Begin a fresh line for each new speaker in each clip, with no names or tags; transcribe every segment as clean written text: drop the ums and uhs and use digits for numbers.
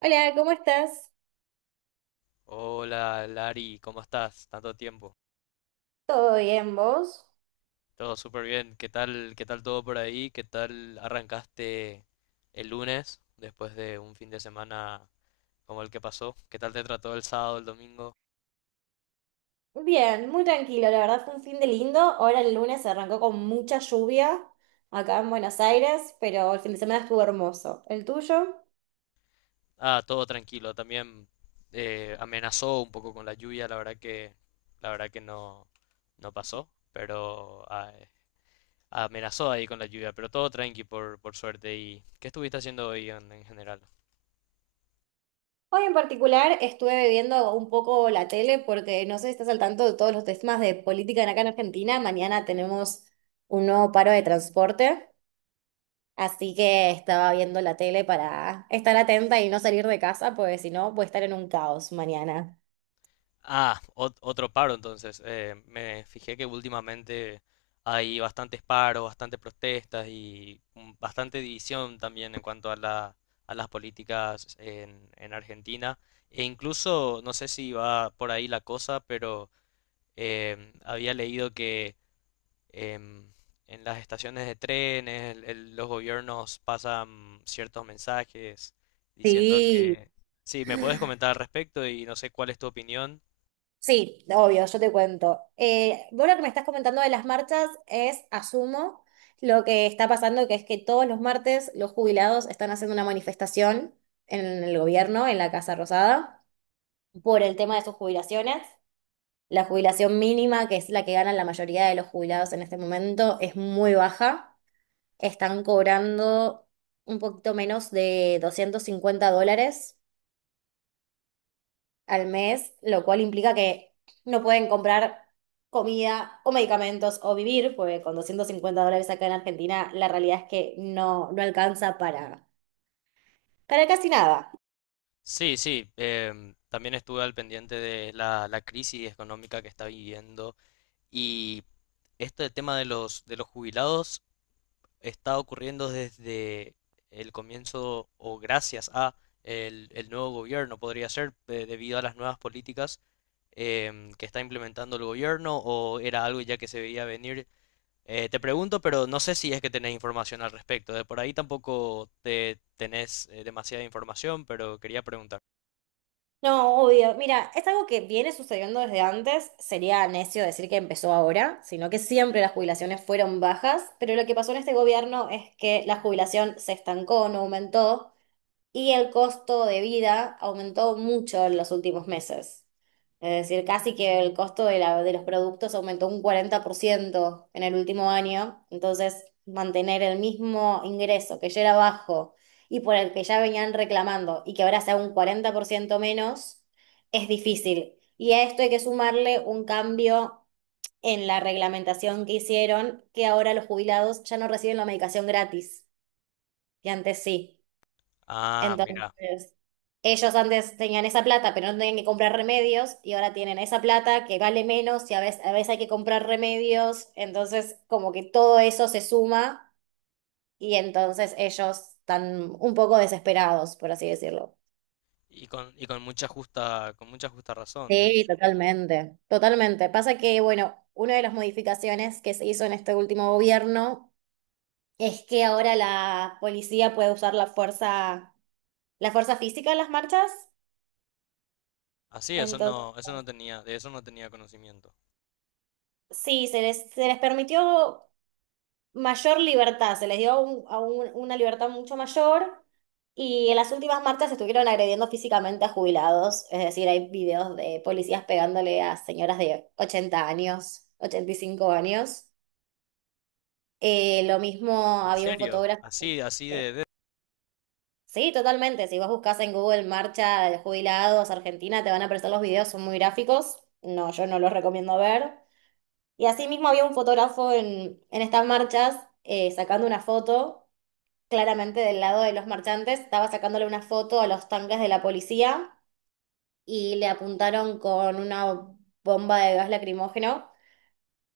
Hola, ¿cómo estás?
Hola, Lari, ¿cómo estás? Tanto tiempo.
¿Todo bien, vos?
Todo súper bien. Qué tal todo por ahí? ¿Qué tal arrancaste el lunes después de un fin de semana como el que pasó? ¿Qué tal te trató el sábado, el domingo?
Bien, muy tranquilo, la verdad fue un fin de lindo. Ahora el lunes arrancó con mucha lluvia acá en Buenos Aires, pero el fin de semana estuvo hermoso. ¿El tuyo?
Ah, todo tranquilo. También amenazó un poco con la lluvia. La verdad que no, no pasó, pero ah, amenazó ahí con la lluvia. Pero todo tranqui por suerte. ¿Y qué estuviste haciendo hoy en general?
Hoy en particular estuve viendo un poco la tele porque no sé si estás al tanto de todos los temas de política en acá en Argentina. Mañana tenemos un nuevo paro de transporte, así que estaba viendo la tele para estar atenta y no salir de casa, porque si no voy a estar en un caos mañana.
Ah, otro paro entonces. Me fijé que últimamente hay bastantes paros, bastantes protestas y bastante división también en cuanto a a las políticas en Argentina. E incluso, no sé si va por ahí la cosa, pero había leído que em, en las estaciones de trenes los gobiernos pasan ciertos mensajes diciendo
Sí.
que… Sí, ¿me puedes comentar al respecto y no sé cuál es tu opinión?
Sí, obvio, yo te cuento. Vos lo que me estás comentando de las marchas es, asumo, lo que está pasando, que es que todos los martes los jubilados están haciendo una manifestación en el gobierno, en la Casa Rosada, por el tema de sus jubilaciones. La jubilación mínima, que es la que ganan la mayoría de los jubilados en este momento, es muy baja. Están cobrando un poquito menos de $250 al mes, lo cual implica que no pueden comprar comida o medicamentos o vivir, porque con $250 acá en Argentina la realidad es que no alcanza para casi nada.
Sí, sí, también estuve al pendiente de la crisis económica que está viviendo y este tema de de los jubilados está ocurriendo desde el comienzo o gracias a el nuevo gobierno, podría ser, debido a las nuevas políticas que está implementando el gobierno o era algo ya que se veía venir. Te pregunto, pero no sé si es que tenés información al respecto. De por ahí tampoco te tenés demasiada información, pero quería preguntar.
No, obvio. Mira, es algo que viene sucediendo desde antes. Sería necio decir que empezó ahora, sino que siempre las jubilaciones fueron bajas, pero lo que pasó en este gobierno es que la jubilación se estancó, no aumentó. Y el costo de vida aumentó mucho en los últimos meses. Es decir, casi que el costo de los productos aumentó un 40% en el último año. Entonces, mantener el mismo ingreso que ya era bajo y por el que ya venían reclamando y que ahora sea un 40% menos, es difícil. Y a esto hay que sumarle un cambio en la reglamentación que hicieron, que ahora los jubilados ya no reciben la medicación gratis, y antes sí.
Ah, mira,
Entonces, ellos antes tenían esa plata, pero no tenían que comprar remedios, y ahora tienen esa plata que vale menos y a veces hay que comprar remedios. Entonces, como que todo eso se suma y entonces ellos están un poco desesperados, por así decirlo.
y con mucha justa razón, de
Sí,
hecho.
totalmente, totalmente. Pasa que, bueno, una de las modificaciones que se hizo en este último gobierno es que ahora la policía puede usar la fuerza física en las marchas.
Así, eso no tenía, de eso no tenía conocimiento.
Sí, se les permitió mayor libertad, se les dio una libertad mucho mayor y en las últimas marchas estuvieron agrediendo físicamente a jubilados, es decir, hay videos de policías pegándole a señoras de 80 años, 85 años. Lo mismo
¿En
había un
serio?
fotógrafo.
Así, así
eh,
de,
Sí, totalmente, si vos buscas en Google marcha de jubilados Argentina, te van a aparecer los videos, son muy gráficos, no, yo no los recomiendo ver. Y así mismo había un fotógrafo en estas marchas sacando una foto, claramente del lado de los marchantes, estaba sacándole una foto a los tanques de la policía y le apuntaron con una bomba de gas lacrimógeno,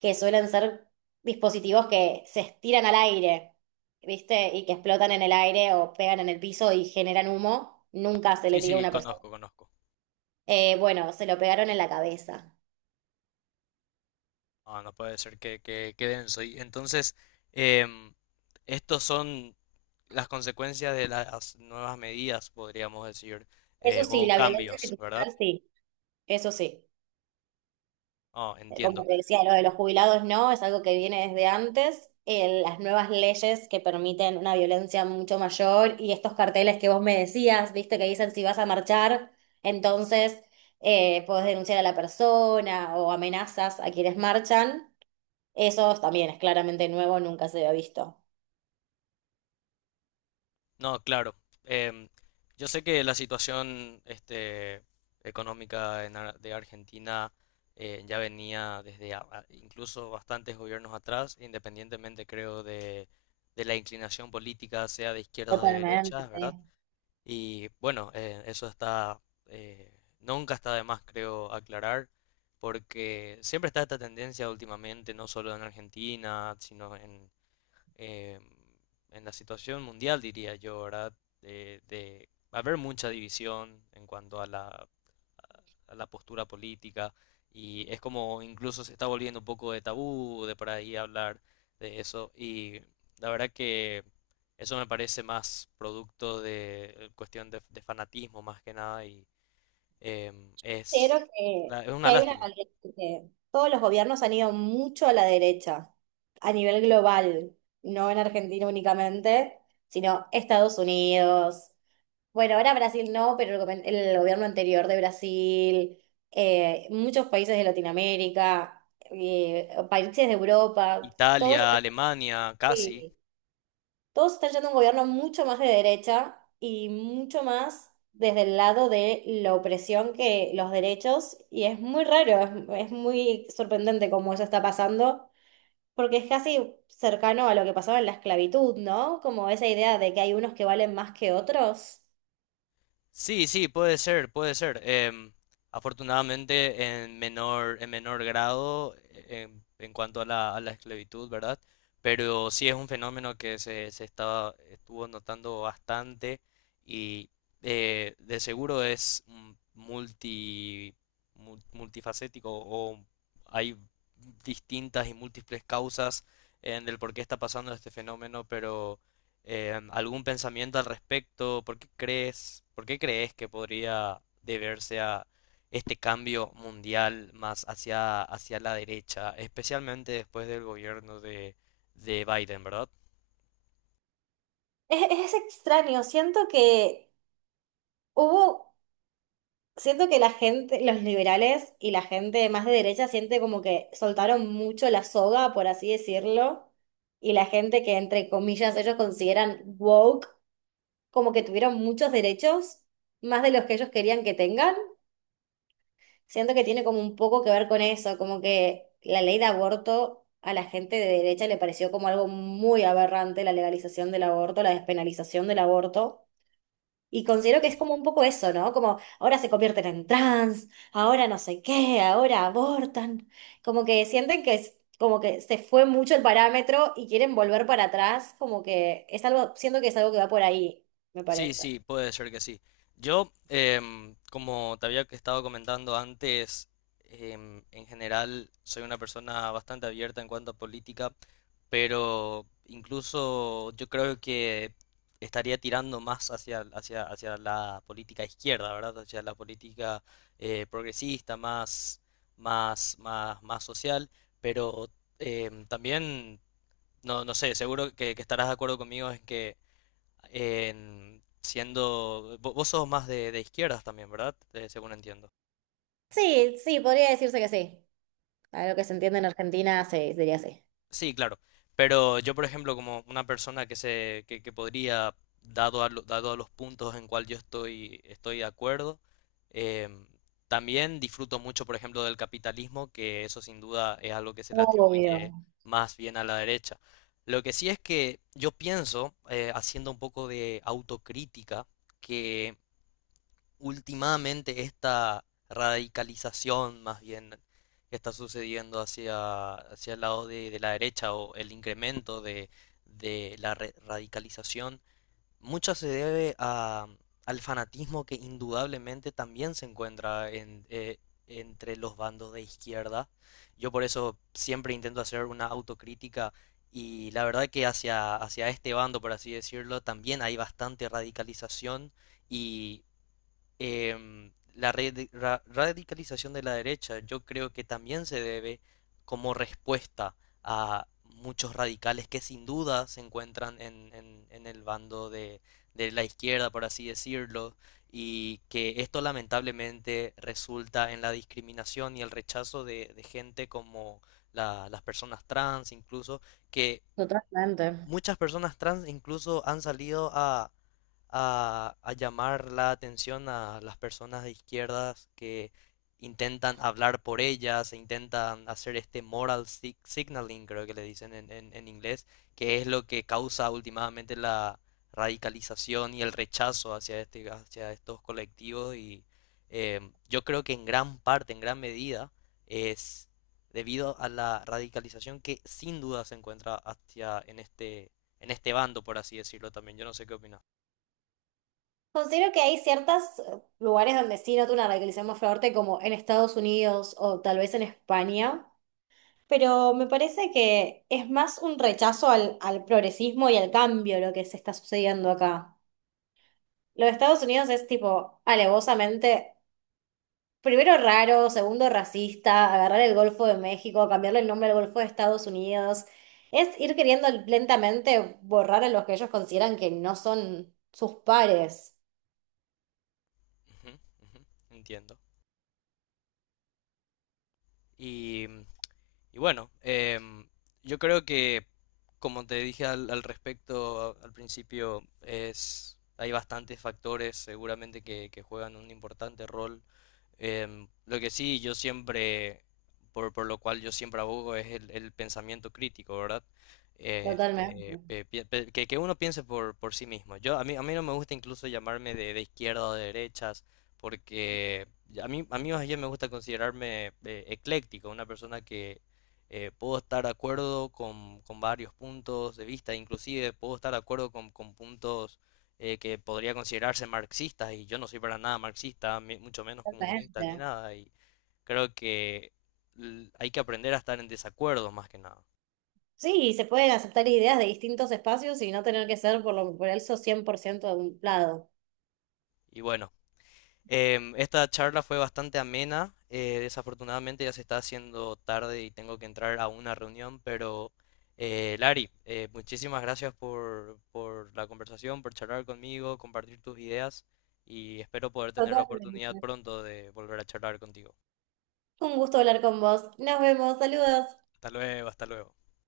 que suelen ser dispositivos que se estiran al aire, ¿viste? Y que explotan en el aire o pegan en el piso y generan humo. Nunca se
Sí,
le tiró a
sí,
una persona.
conozco, conozco.
Bueno, se lo pegaron en la cabeza.
No, no puede ser que denso. Y entonces, em, estos son las consecuencias de las nuevas medidas, podríamos decir,
Eso sí,
o
la violencia
cambios, ¿verdad?
institucional sí, eso sí.
Oh,
Como
entiendo.
te decía, lo de los jubilados no, es algo que viene desde antes. Las nuevas leyes que permiten una violencia mucho mayor y estos carteles que vos me decías, viste, que dicen si vas a marchar, entonces podés denunciar a la persona o amenazas a quienes marchan. Eso también es claramente nuevo, nunca se había visto.
No, claro. Em, yo sé que la situación este, económica en de Argentina ya venía desde incluso bastantes gobiernos atrás, independientemente creo de la inclinación política, sea de izquierdas o de
Totalmente,
derechas,
sí.
¿verdad? Y bueno, eso está, eh, nunca está de más, creo, aclarar, porque siempre está esta tendencia últimamente, no solo en Argentina, sino eh, en la situación mundial, diría yo, ¿verdad? De haber mucha división en cuanto a a la postura política y es como incluso se está volviendo un poco de tabú de por ahí hablar de eso y la verdad que eso me parece más producto de cuestión de fanatismo más que nada y em,
Considero
es,
que,
es una
que
Sí.
hay una
lástima.
realidad que todos los gobiernos han ido mucho a la derecha, a nivel global, no en Argentina únicamente, sino Estados Unidos. Bueno, ahora Brasil no, pero el gobierno anterior de Brasil, muchos países de Latinoamérica, países de Europa, todos
Italia,
están
Alemania, casi.
todos están yendo a un gobierno mucho más de derecha y mucho más desde el lado de la opresión que los derechos, y es muy raro, es muy sorprendente cómo eso está pasando, porque es casi cercano a lo que pasaba en la esclavitud, ¿no? Como esa idea de que hay unos que valen más que otros.
Sí, sí, puede ser, puede ser. Em, afortunadamente en menor grado en cuanto a a la esclavitud, ¿verdad? Pero sí es un fenómeno que se estaba, estuvo notando bastante y de seguro es multi, multifacético o hay distintas y múltiples causas en el por qué está pasando este fenómeno, pero ¿algún pensamiento al respecto? Por qué crees que podría deberse a este cambio mundial más hacia, hacia la derecha, especialmente después del gobierno de Biden, ¿verdad?
Es extraño, siento que hubo siento que la gente, los liberales y la gente más de derecha siente como que soltaron mucho la soga, por así decirlo, y la gente que entre comillas ellos consideran woke, como que tuvieron muchos derechos, más de los que ellos querían que tengan. Siento que tiene como un poco que ver con eso, como que la ley de aborto a la gente de derecha le pareció como algo muy aberrante, la legalización del aborto, la despenalización del aborto. Y considero que es como un poco eso, ¿no? Como ahora se convierten en trans, ahora no sé qué, ahora abortan. Como que sienten que es, como que se fue mucho el parámetro y quieren volver para atrás, como que es algo, siento que es algo que va por ahí, me
Sí,
parece.
sí, puede ser que sí. Yo, como te había estado comentando antes, en general soy una persona bastante abierta en cuanto a política, pero incluso yo creo que estaría tirando más hacia, hacia, hacia la política izquierda, ¿verdad? Hacia la política progresista, más, más social, pero también, no, no sé, seguro que estarás de acuerdo conmigo en que siendo… Vos sos más de izquierdas también, ¿verdad? Según entiendo.
Sí, sí, podría decirse que sí. A lo que
Y-
se entiende en Argentina, sí, diría sí.
Sí, claro. Pero yo, por ejemplo, como una persona que se, que podría, dado a, dado a los puntos en cual yo estoy, estoy de acuerdo, em, también disfruto mucho, por ejemplo, del capitalismo, que eso sin duda es algo que se le atribuye
Obvio.
más bien a la derecha. Lo que sí es que yo pienso, haciendo un poco de autocrítica, que últimamente esta radicalización más bien que está sucediendo hacia, hacia el lado de la derecha o el incremento de la radicalización, mucho se debe a, al fanatismo que indudablemente también se encuentra en, entre los bandos de izquierda. Yo por eso siempre intento hacer una autocrítica y la verdad que hacia, hacia este bando, por así decirlo, también hay bastante radicalización y la radicalización de la derecha yo creo que también se debe como respuesta a muchos radicales que sin duda se encuentran en, en el bando de la izquierda, por así decirlo, y que esto lamentablemente resulta en la discriminación y el rechazo de gente como las personas trans, incluso, que
Totalmente.
muchas personas trans incluso han salido a llamar la atención a las personas de izquierdas que intentan hablar por ellas, e intentan hacer este moral signaling, creo que le dicen en, en inglés, que es lo que causa últimamente la radicalización y el rechazo hacia este, hacia estos colectivos y yo creo que en gran parte, en gran medida, es debido a la radicalización que sin duda se encuentra hacia en este bando, por así decirlo también. Yo no sé qué opinas.
Considero que hay ciertos lugares donde sí noto una radicalización más fuerte, como en Estados Unidos o tal vez en España. Pero me parece que es más un rechazo al progresismo y al cambio lo que se está sucediendo acá. Lo de Estados Unidos es tipo alevosamente, primero raro, segundo racista, agarrar el Golfo de México, cambiarle el nombre al Golfo de Estados Unidos. Es ir queriendo lentamente borrar a los que ellos consideran que no son sus pares.
Ujú, ujú, entiendo. Y, y bueno, yo creo que, como te dije al, al respecto al principio, es, hay bastantes factores seguramente que juegan un importante rol. Em, lo que sí, yo siempre, por lo cual yo siempre abogo es el pensamiento crítico, ¿verdad? Este,
Totalmente,
que uno piense por sí mismo. Yo, a mí no me gusta incluso llamarme de izquierda o de derechas porque a mí más bien me gusta considerarme ecléctico, una persona que puedo estar de acuerdo con varios puntos de vista, inclusive puedo estar de acuerdo con puntos que podría considerarse marxistas, y yo no soy para nada marxista, mucho menos comunista ni
totalmente.
nada, y creo que hay que aprender a estar en desacuerdo más que nada.
Sí, se pueden aceptar ideas de distintos espacios y no tener que ser por lo por eso 100% de un lado.
Y bueno. Em, esta charla fue bastante amena. Eh, desafortunadamente ya se está haciendo tarde y tengo que entrar a una reunión, pero Lari, muchísimas gracias por la conversación, por charlar conmigo, compartir tus ideas y espero poder tener la oportunidad
Totalmente.
pronto de volver a charlar contigo.
Un gusto hablar con vos. Nos vemos. Saludos.
Hasta luego, hasta luego.